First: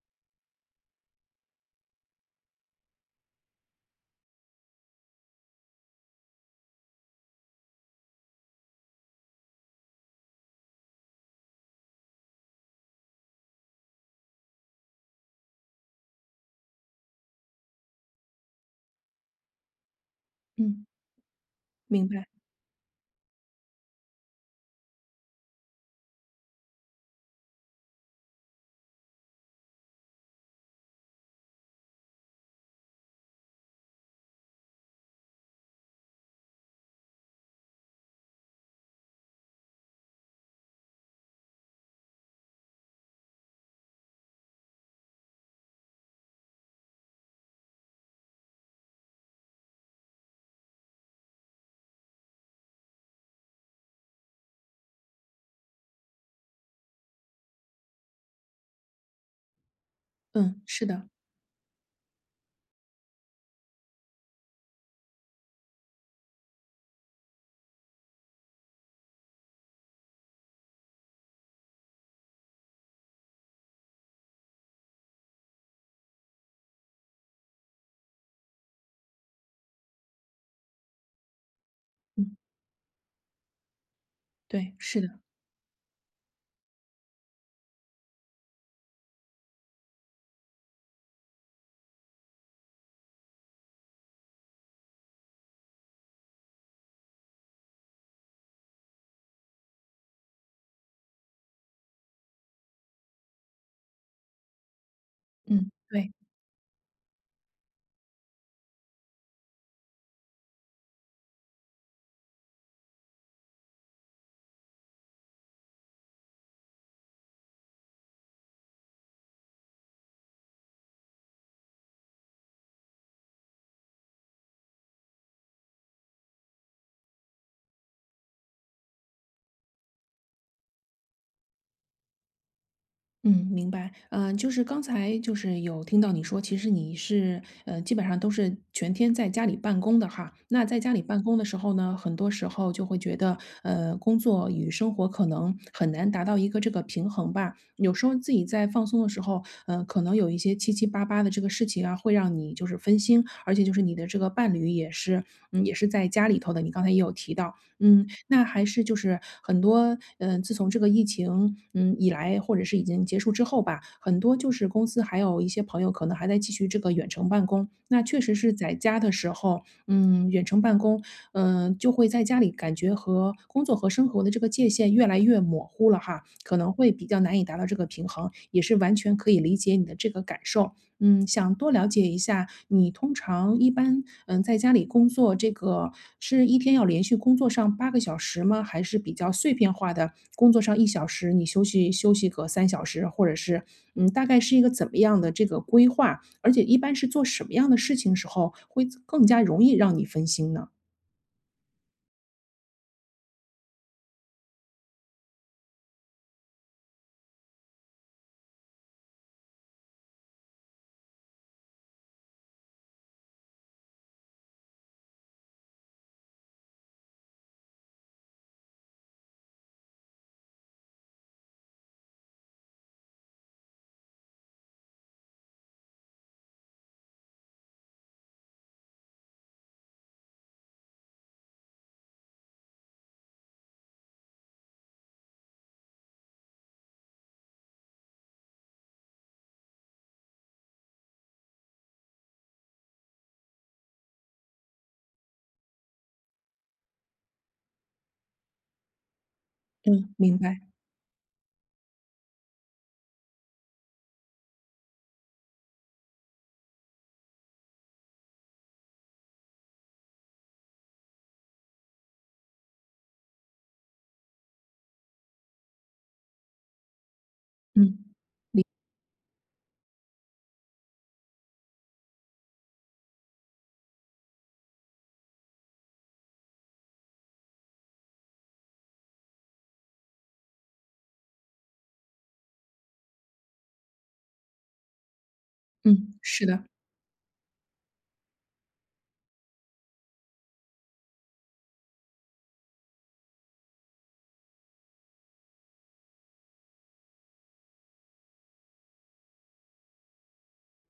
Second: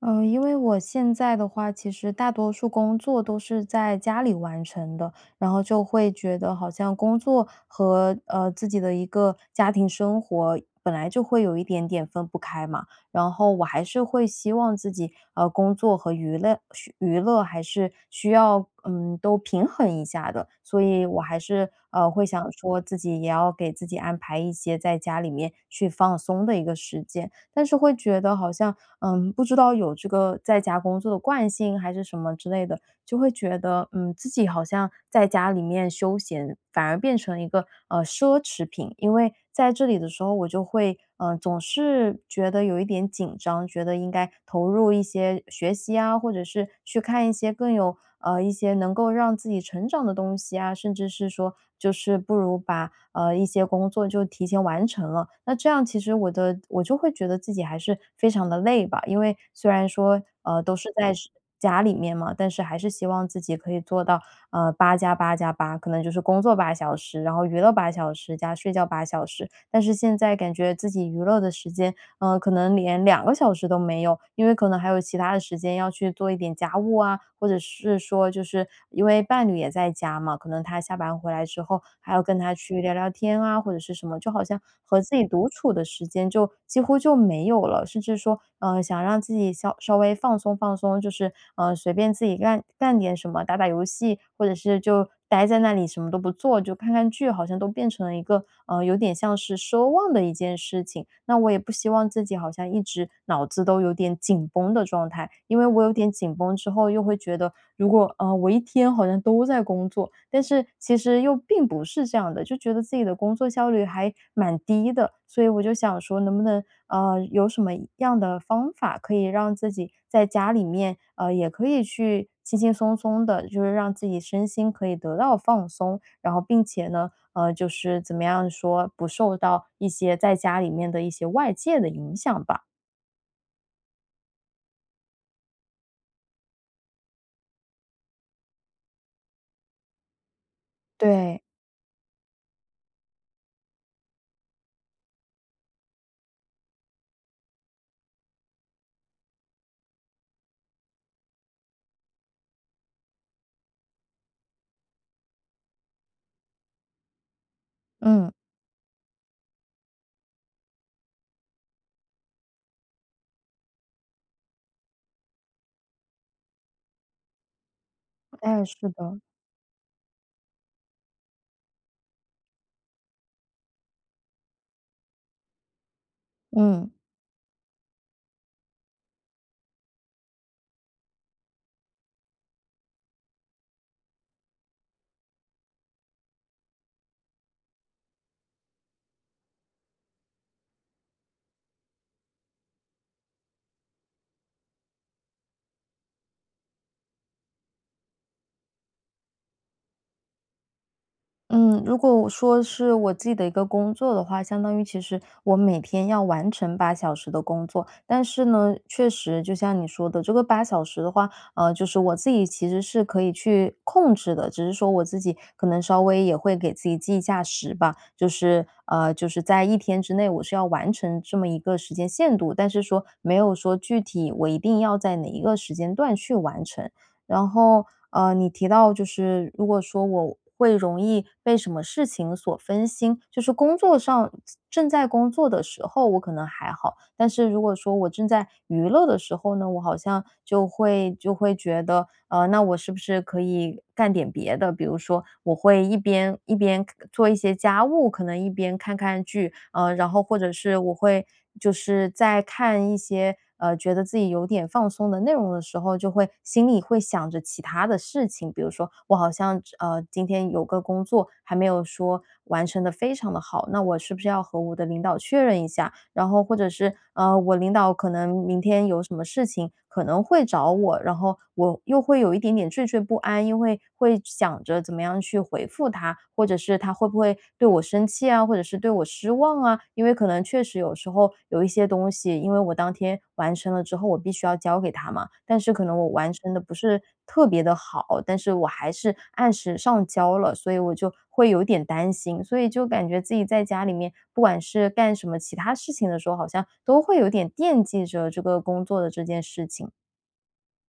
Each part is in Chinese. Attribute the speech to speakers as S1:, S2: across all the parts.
S1: 因为我现在的话，其实大多数工作都是在家里完成的，然后就会觉得好像工作和自己的一个家庭生活本来就会有一点点分不开嘛。然后我还是会希望自己工作和娱乐还是需要都平衡一下的，所
S2: 嗯，
S1: 以我还是
S2: 明
S1: 会
S2: 白。
S1: 想说自己也要给自己安排一些在家里面去放松的一个时间。但是会觉得好像，不知道有这个在家工作的惯性还是什么之类的，就会觉得，自己好像在家里面休闲，反而变成一个奢侈品。因为在这里的时候，我就会总是觉得有一点紧张，觉得应该投入一些学习啊，或者是去看一些更有一些能够让自己成长的东西啊，甚至是说就是不如把一些工作就提前完成了。那这样其实我就会觉得自己还是非常的累吧，因为虽然说
S2: 嗯，
S1: 都
S2: 是
S1: 是
S2: 的，
S1: 在家里面嘛，但是还是希望自己可以做到，八加八加八，可能就是工作八小时，然后娱乐八小时加睡觉八小时。但是现在感觉自己娱乐的时间可能连2个小时都没有，因为可能还有其他的时间要去做一点家务啊，或者是说就是因为伴侣也在家嘛，可能他下班回来之后还要
S2: 嗯，
S1: 跟他去聊聊天啊，或者是什么，就好像
S2: 对，是
S1: 和
S2: 的，
S1: 自己独处的时间就几乎就没有了，甚至说，想让自己稍微放松放松，就是，随便自己干点什么，打打游戏，或者是就待在那里什么都不做，就看看剧，好像都变成了一个，有点像是奢望的一件事情。那我也不希望自己好像一直脑子都有点紧绷的状态，因为
S2: 嗯，
S1: 我有点
S2: 对，
S1: 紧绷之后，又会觉得如果，我一天好像都在工作，但是其实又并不是这样的，就觉得自己的工作效率还蛮低的。所以我就想说能不能有什么样的方法可以让自己在家里面，也可以去轻轻松松的，就是让自己身心可以得到放松，然后并且呢，就是怎么样说，不受到一些在家里面的一些外界的影响吧。
S2: 嗯，明白。嗯，就是刚才就是有听到你说，其实你是基本上都是全天在家里办公的哈。那在家里办公
S1: 对，
S2: 的时候呢，很多时候就会觉得，工作与生活可能很难达到一个这个平衡吧。有时候自己在放松的时候，可能有一些七七八八的这个事情啊，会让你就是分心，而且就是你的这个伴侣也是，嗯，也是在家里头的。你刚才也有提到。嗯，
S1: 嗯，
S2: 那还是就是很多，嗯，自从这个疫情，嗯，以来，或者是已经结束之后吧，很多就是公司还有一些朋友可能还在继续这个远程办公。那确实是
S1: 哎，
S2: 在
S1: 是
S2: 家的
S1: 的。
S2: 时候，嗯，远程办公，嗯，就会在家里感觉和工作和生活的这个界限越来越模糊了哈，可能会
S1: 嗯。
S2: 比较难以达到这个平衡，也是完全可以理解你的这个感受。嗯，想多了解一下，你通常一般，嗯，在家里工作这个是一天要连续工作上8个小时吗？还是比较碎片化的，工作上1小时，你休息休息个3小时，或者是，嗯，大概是一个怎么样的这个规划？而且一般是做什么样的事情时候，会更加容易让你分心呢？
S1: 嗯，如果我说是我自己的一个工作的话，相当于其实我每天要完成八小时的工作。但是呢，确实就像你说的，这个八小时的话，就是我自己其实是可以去控制的，只是说我自己可能稍微也会给自己记一下时吧，就是在一天之内我是要完成这么一个时间限度，但是说没有说具体我一定要在哪一个时间段去完成。然后，你提到就是如果说我会容易被什么事情所分心，就是工作上正在工作的时候，我可能还好，但是如果说我正在娱乐的时候呢，我好像就会觉得，那我是不是可以干点别的？比如说，我会一边做一些家务，可能一边看看剧，然
S2: 嗯，
S1: 后
S2: 明
S1: 或者
S2: 白，
S1: 是我会就是在看一些。觉得自己有点放松的内容的时候，就会心里会想着其他的事情，比如说我好像今天有个工作还没有说完成的非常的好，那我是不是要和我的领导确认一下？然后或者是我领导
S2: 嗯，
S1: 可能明天有什么事情可能会找我，然后我又会有一点点惴惴不安，因为会想着怎么样去回复他，或者是他会不会对我生气啊，或者是对我失望啊？因为可能确实有时候有一些东西，因为我当天完成了之后，我必须要交给他嘛，但是可能我
S2: 嗯，
S1: 完
S2: 是
S1: 成的
S2: 的。
S1: 不是特别的好，但是我还是按时上交了，所以我就会有点担心。所以就感觉自己在家里面，不管是干什么其他事情的时候，好像都会有点惦记着这个工作的这件事情。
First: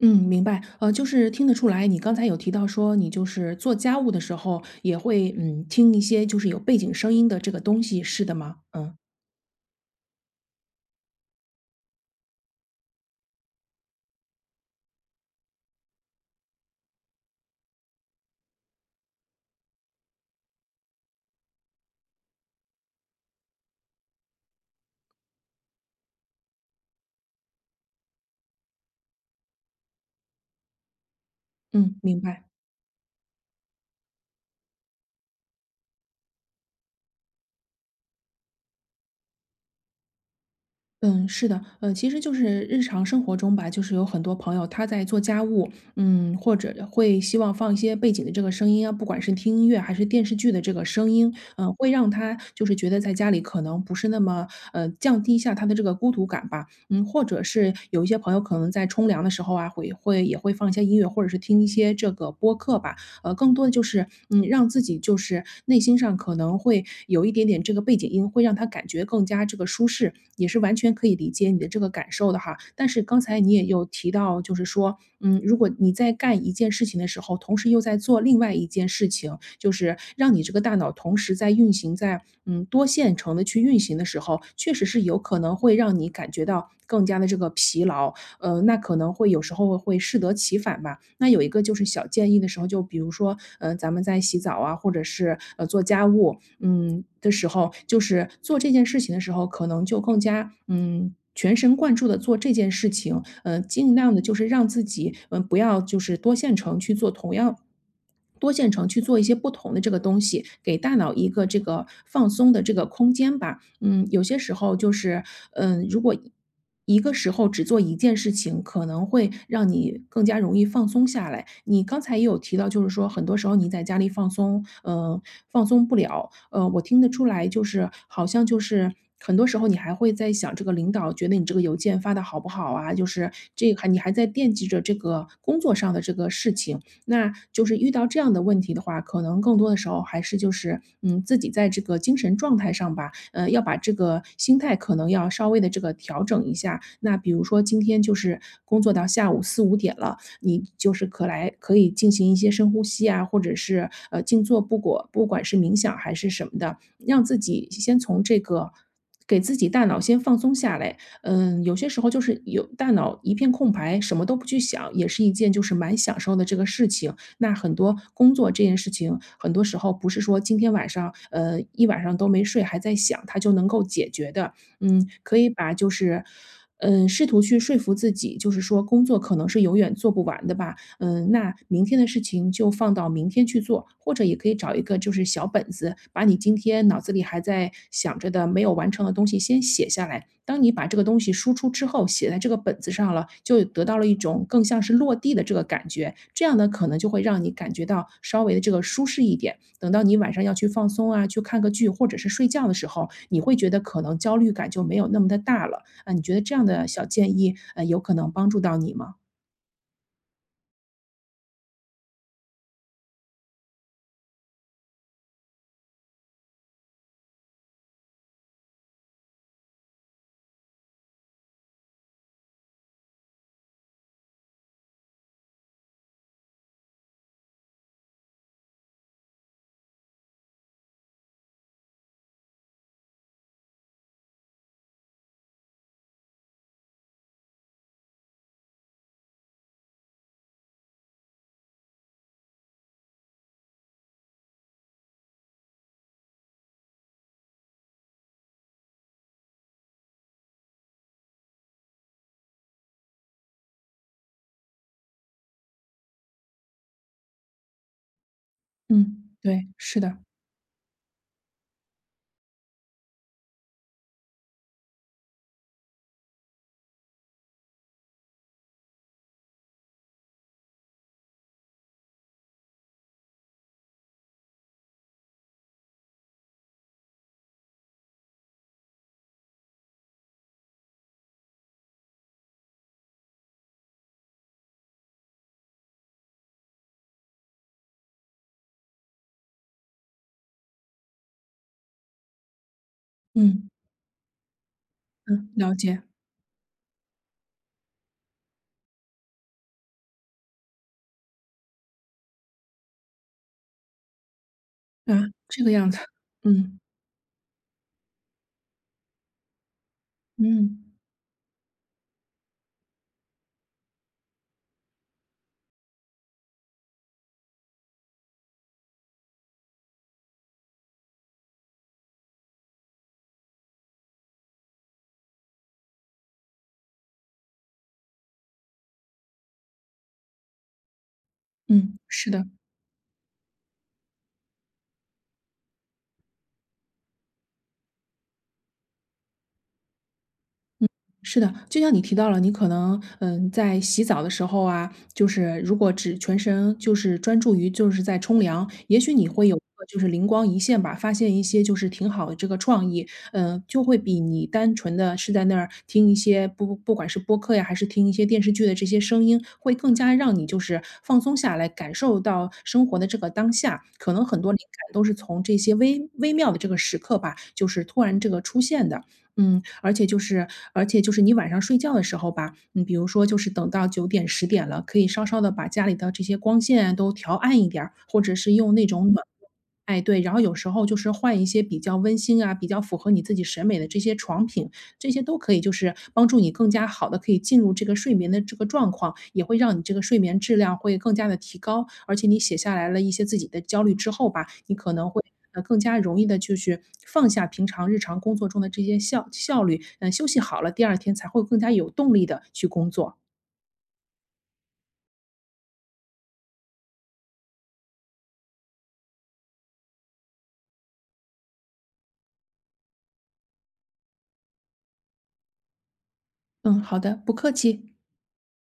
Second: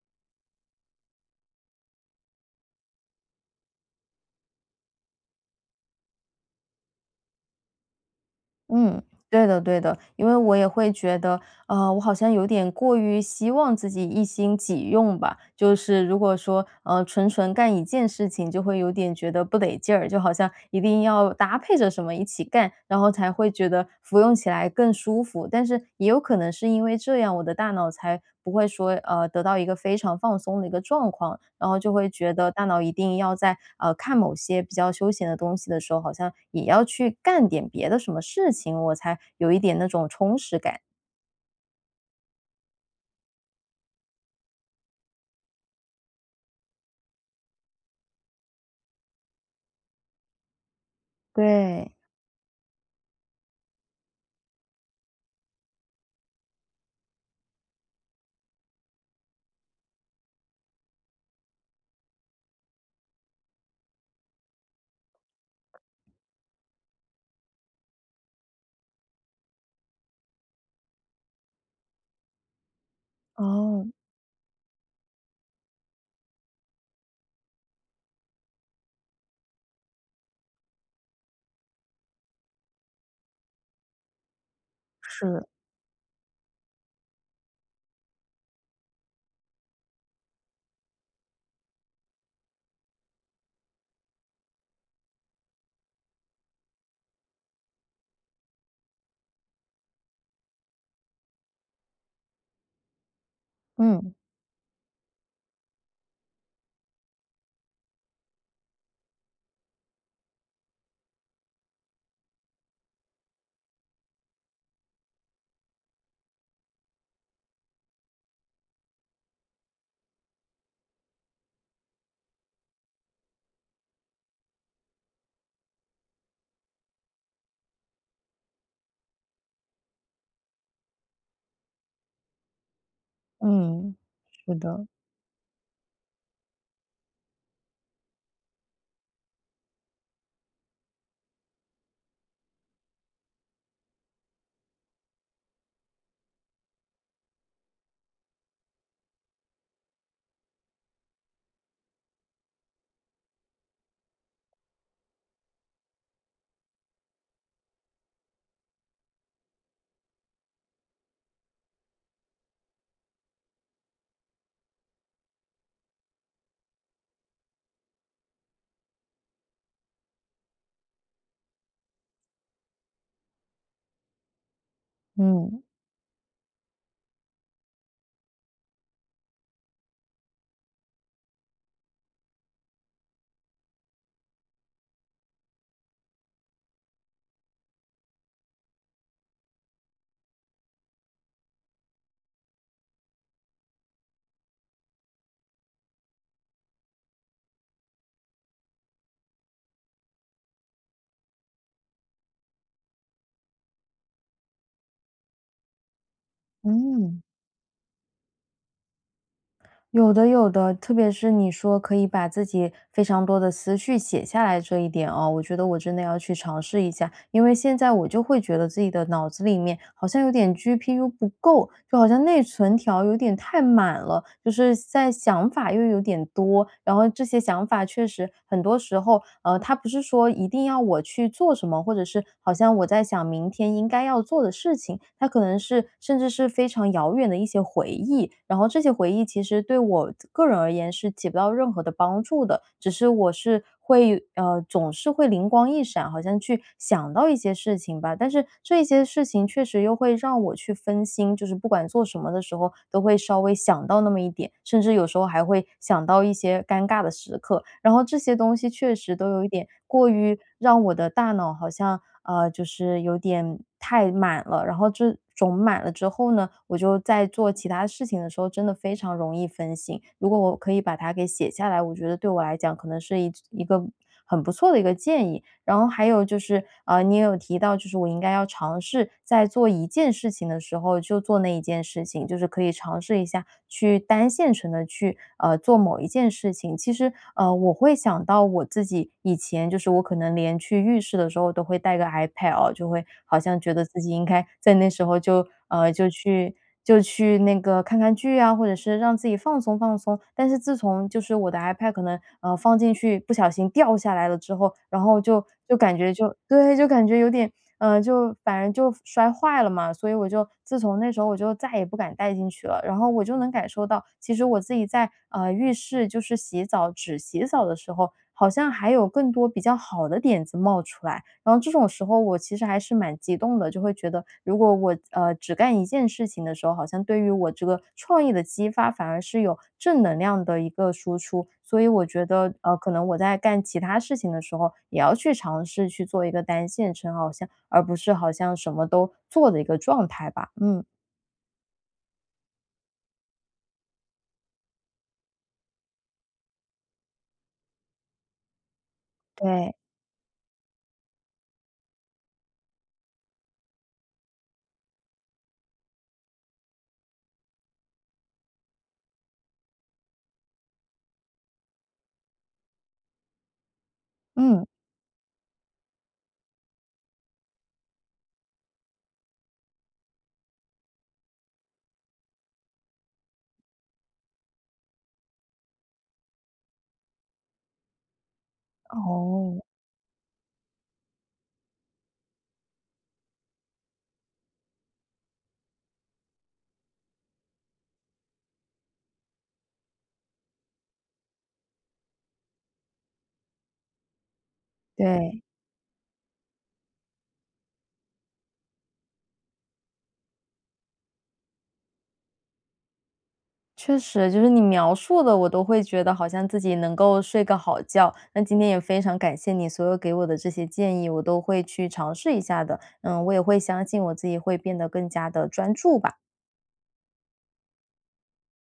S2: 嗯，明白。就是听得出来，你刚才有提到说，你就是做家务的时候也会，嗯，听一些就是有背景声音的这个东西，是的吗？嗯。
S1: 嗯，对的对的，因为我也会觉得，我好像有点过于希望自己一心几用吧。就是如果说，纯纯干一件事情，就会有点觉得不得劲儿，就好像一定要搭配着什么一起干，然后才会觉得服用起来更舒服。但是也有可能是因为这样，我的大脑才不会说，得到一个非常放松的一个状况，然后就
S2: 嗯，
S1: 会
S2: 明
S1: 觉
S2: 白。
S1: 得大脑一定要在看某些比较休闲的东西的时候，好像也要去干点别的什么事情，我才有一点那种充实感。
S2: 嗯，是的，其实就是日常生活中吧，就是有很多朋友他在做家务，嗯，或者会希望放一些背景的这个声音啊，不管是听音乐还是电视剧的这个声音，嗯、会
S1: 对，
S2: 让他就是觉得在家里可能不是那么降低一下他的这个孤独感吧，嗯，或者是有一些朋友可能在冲凉的时候啊，会也会放一些音乐，或者是听一些这个播客吧，更多的就是，嗯，让自己就是内心上可能会有一点点这个背景音，会让他感觉更加这个舒适，也是完全可以理解你的这个感受的哈。但是刚才你也有
S1: 哦，
S2: 提到，就是说，嗯，如果你在干一件事情的时候，同时又在做另外一件事情，就是让你这个大脑同时在运行在，嗯，多线程的去运行的时候，确实是有可
S1: 是，
S2: 能会让你感觉到更加的这个疲劳，那可能会有时候会适得其反吧。那有一个就是小建议的时候，就比如说，咱们在洗澡啊，或者是做家务，嗯的时候，就是做这件事情的时候，可能就更加嗯。全神贯注的做这件事情，尽量
S1: 嗯，
S2: 的就是让自己，嗯、不要就是多线程去做同样多线程去做一些不同的这个东西，给大脑一个这个放松的这个空间吧。嗯，有些时候就是，嗯，如果一个时候只做一件事情，可能会让你更加容易放松下来。你刚才也有提到，就是说很多时候你在家里放松，放松不了。我听得出来，就是好像就是很多时候你还会在想这个领导觉得你这个邮件发的好不好啊，就是这个还
S1: 嗯，
S2: 你还在惦
S1: 是
S2: 记着
S1: 的，
S2: 这个工作上的这个事情。那就是遇到这样的问题的话，可能更多的时候还是就是，嗯，自己在这个精神状态上吧。要把这个心态可能要稍微的这个调整一下。那比如说今天就是工作到下午4、5点了，你就是可以进行一些深呼吸啊，或者是，静坐，不管是冥想还是什么的，让自己先从这个给自己大脑先放松下来。嗯，有些时候就是有大脑一片空白，什么都不去想，也是一件就是蛮享受的这个事情。那很多工作这件事情，很多时候不是说今天晚上，一晚上都没睡，还在想，它就能够解决的。嗯，可以
S1: 嗯，
S2: 把就是，嗯，试图去说服自己，就是说工作可能是永远做不完的吧，嗯，那明天的事情就放到明天去做，或者也可以找一个就是小本子，把你今天脑子里还在想着的没有完成的东西先写下来。当你把这个东西输出之后，写在这个本子上了，就得到了一种更像是落地的这个感觉。这样呢，可能就会让你感觉到稍微的这个舒适一点。等到你晚上要去放松啊，去看个剧或者是睡觉的时候，你会觉得可能焦虑感就没有那么的大了。啊，你觉得这样的小
S1: 嗯，
S2: 建议，有可能帮助到你吗？
S1: 有的有的，特别是你说可以把自己非常多的思绪写下来这一点哦，我觉得我真的要去尝试一下，因为现在我就会觉得自己的脑子里面好像有点 GPU 不够，就好像内存条有点太满了，就是在想法又有点多，然后这些想法确实很多时候，它不是说一定要我去做什么。或者是好像我在想明天应该要做的事情，它可能是甚至是非常遥远的一些回忆，然后这些回忆其实对我个人而言是起不到任何的帮助的，只是我是会总是会灵光一闪，好像去想到一些事情吧，但是这些事情确实又会让我去分心，就是不管做什么的时候都会稍微会想到那么一点，甚至有时候还会想到一些尴尬的时刻。然后这些东西确实
S2: 嗯，
S1: 都有一点
S2: 对，是
S1: 过
S2: 的。
S1: 于让我的大脑好像，就是有点太满了，然后这种满了之后呢，我就在做其他事情的时候真的非常容易分心。如果我可以把它给写下来，我觉得对我来讲可能是一个很不错的一个建议。然后还有就是，你也有提到，就是我应该要尝试在做一件事情的时候就做那一件事情，就是可以尝试一下去单线程的去，做某一件事情。其实，我会想到我自己以前就是我可能连去浴室的时候都会带个 iPad 哦，就会好像
S2: 嗯，
S1: 觉得自己应该在那时候就
S2: 嗯，了解，
S1: 就去那个看看剧啊，或者是让自己放松放松。但是自从就是我的 iPad 可能，放进去不小心掉下来了之后，然
S2: 啊，
S1: 后就
S2: 这个
S1: 就
S2: 样
S1: 感
S2: 子，
S1: 觉就对，
S2: 嗯，
S1: 就感觉有点，就反正就摔坏了嘛，所以我就自
S2: 嗯，
S1: 从那时候我就再也不敢带进去了。然后我就能感受到，其实我自己在，浴室就是只洗澡的时候，好像还有更多比较好的点子冒出来。然后这种时候我其实还是蛮激动的，就会觉得如果我只干一件事情的时候，好像对于我这个创意的激发反而是有正能量的一个输出。所以
S2: 嗯，
S1: 我觉
S2: 是的。
S1: 得可能我在干其他事情的时候，也要去尝试去做一个单线程，好像而不是好像什么都做的一个状态吧。嗯，
S2: 是的，就像你提到了，你可能，嗯，在洗澡的时候啊，就是如果只全身就是专注于就是在冲凉，也许你会有一
S1: 对，
S2: 个就是灵光一现吧，发现一些就是挺好的这个创意，嗯，就会比你单纯的是在那儿听一些不管是播客呀，还是听一些电视剧的这些声音，会更加让你就是放松下来，感受到生活的这个当下。可能很多灵
S1: 嗯，
S2: 感都是从这些微妙的这个时刻吧，就是突然这个出现的。嗯，而且就是你晚上睡觉的时候吧，嗯，比如说就是等到9点10点了，可以稍稍的把家里的这些光线都调暗一点儿或者是用那种暖
S1: 哦，
S2: 哎，对，然后有时候就是换一些比较温馨啊，比较符合你自己审美的这些床品，这些都可以就是帮助你更加好的可以进入这个睡眠的这个状况，也会让你这个睡眠质量会更加的提高。而且你写下来了一些自己的焦虑之后吧，你可能会，
S1: 对。
S2: 更加容易的就是放下平常日常工作中的这些效率，嗯，休息好了，第2天才会更加有动力的去工作。
S1: 确实，就是你描述的，我都会觉得好像自己能够睡个好觉。那今天也非常感谢你所有给我的这些建议，我都会去尝试一下的。嗯，我也会相信我自己会变得更加的专注吧。
S2: 嗯，好的，不客气。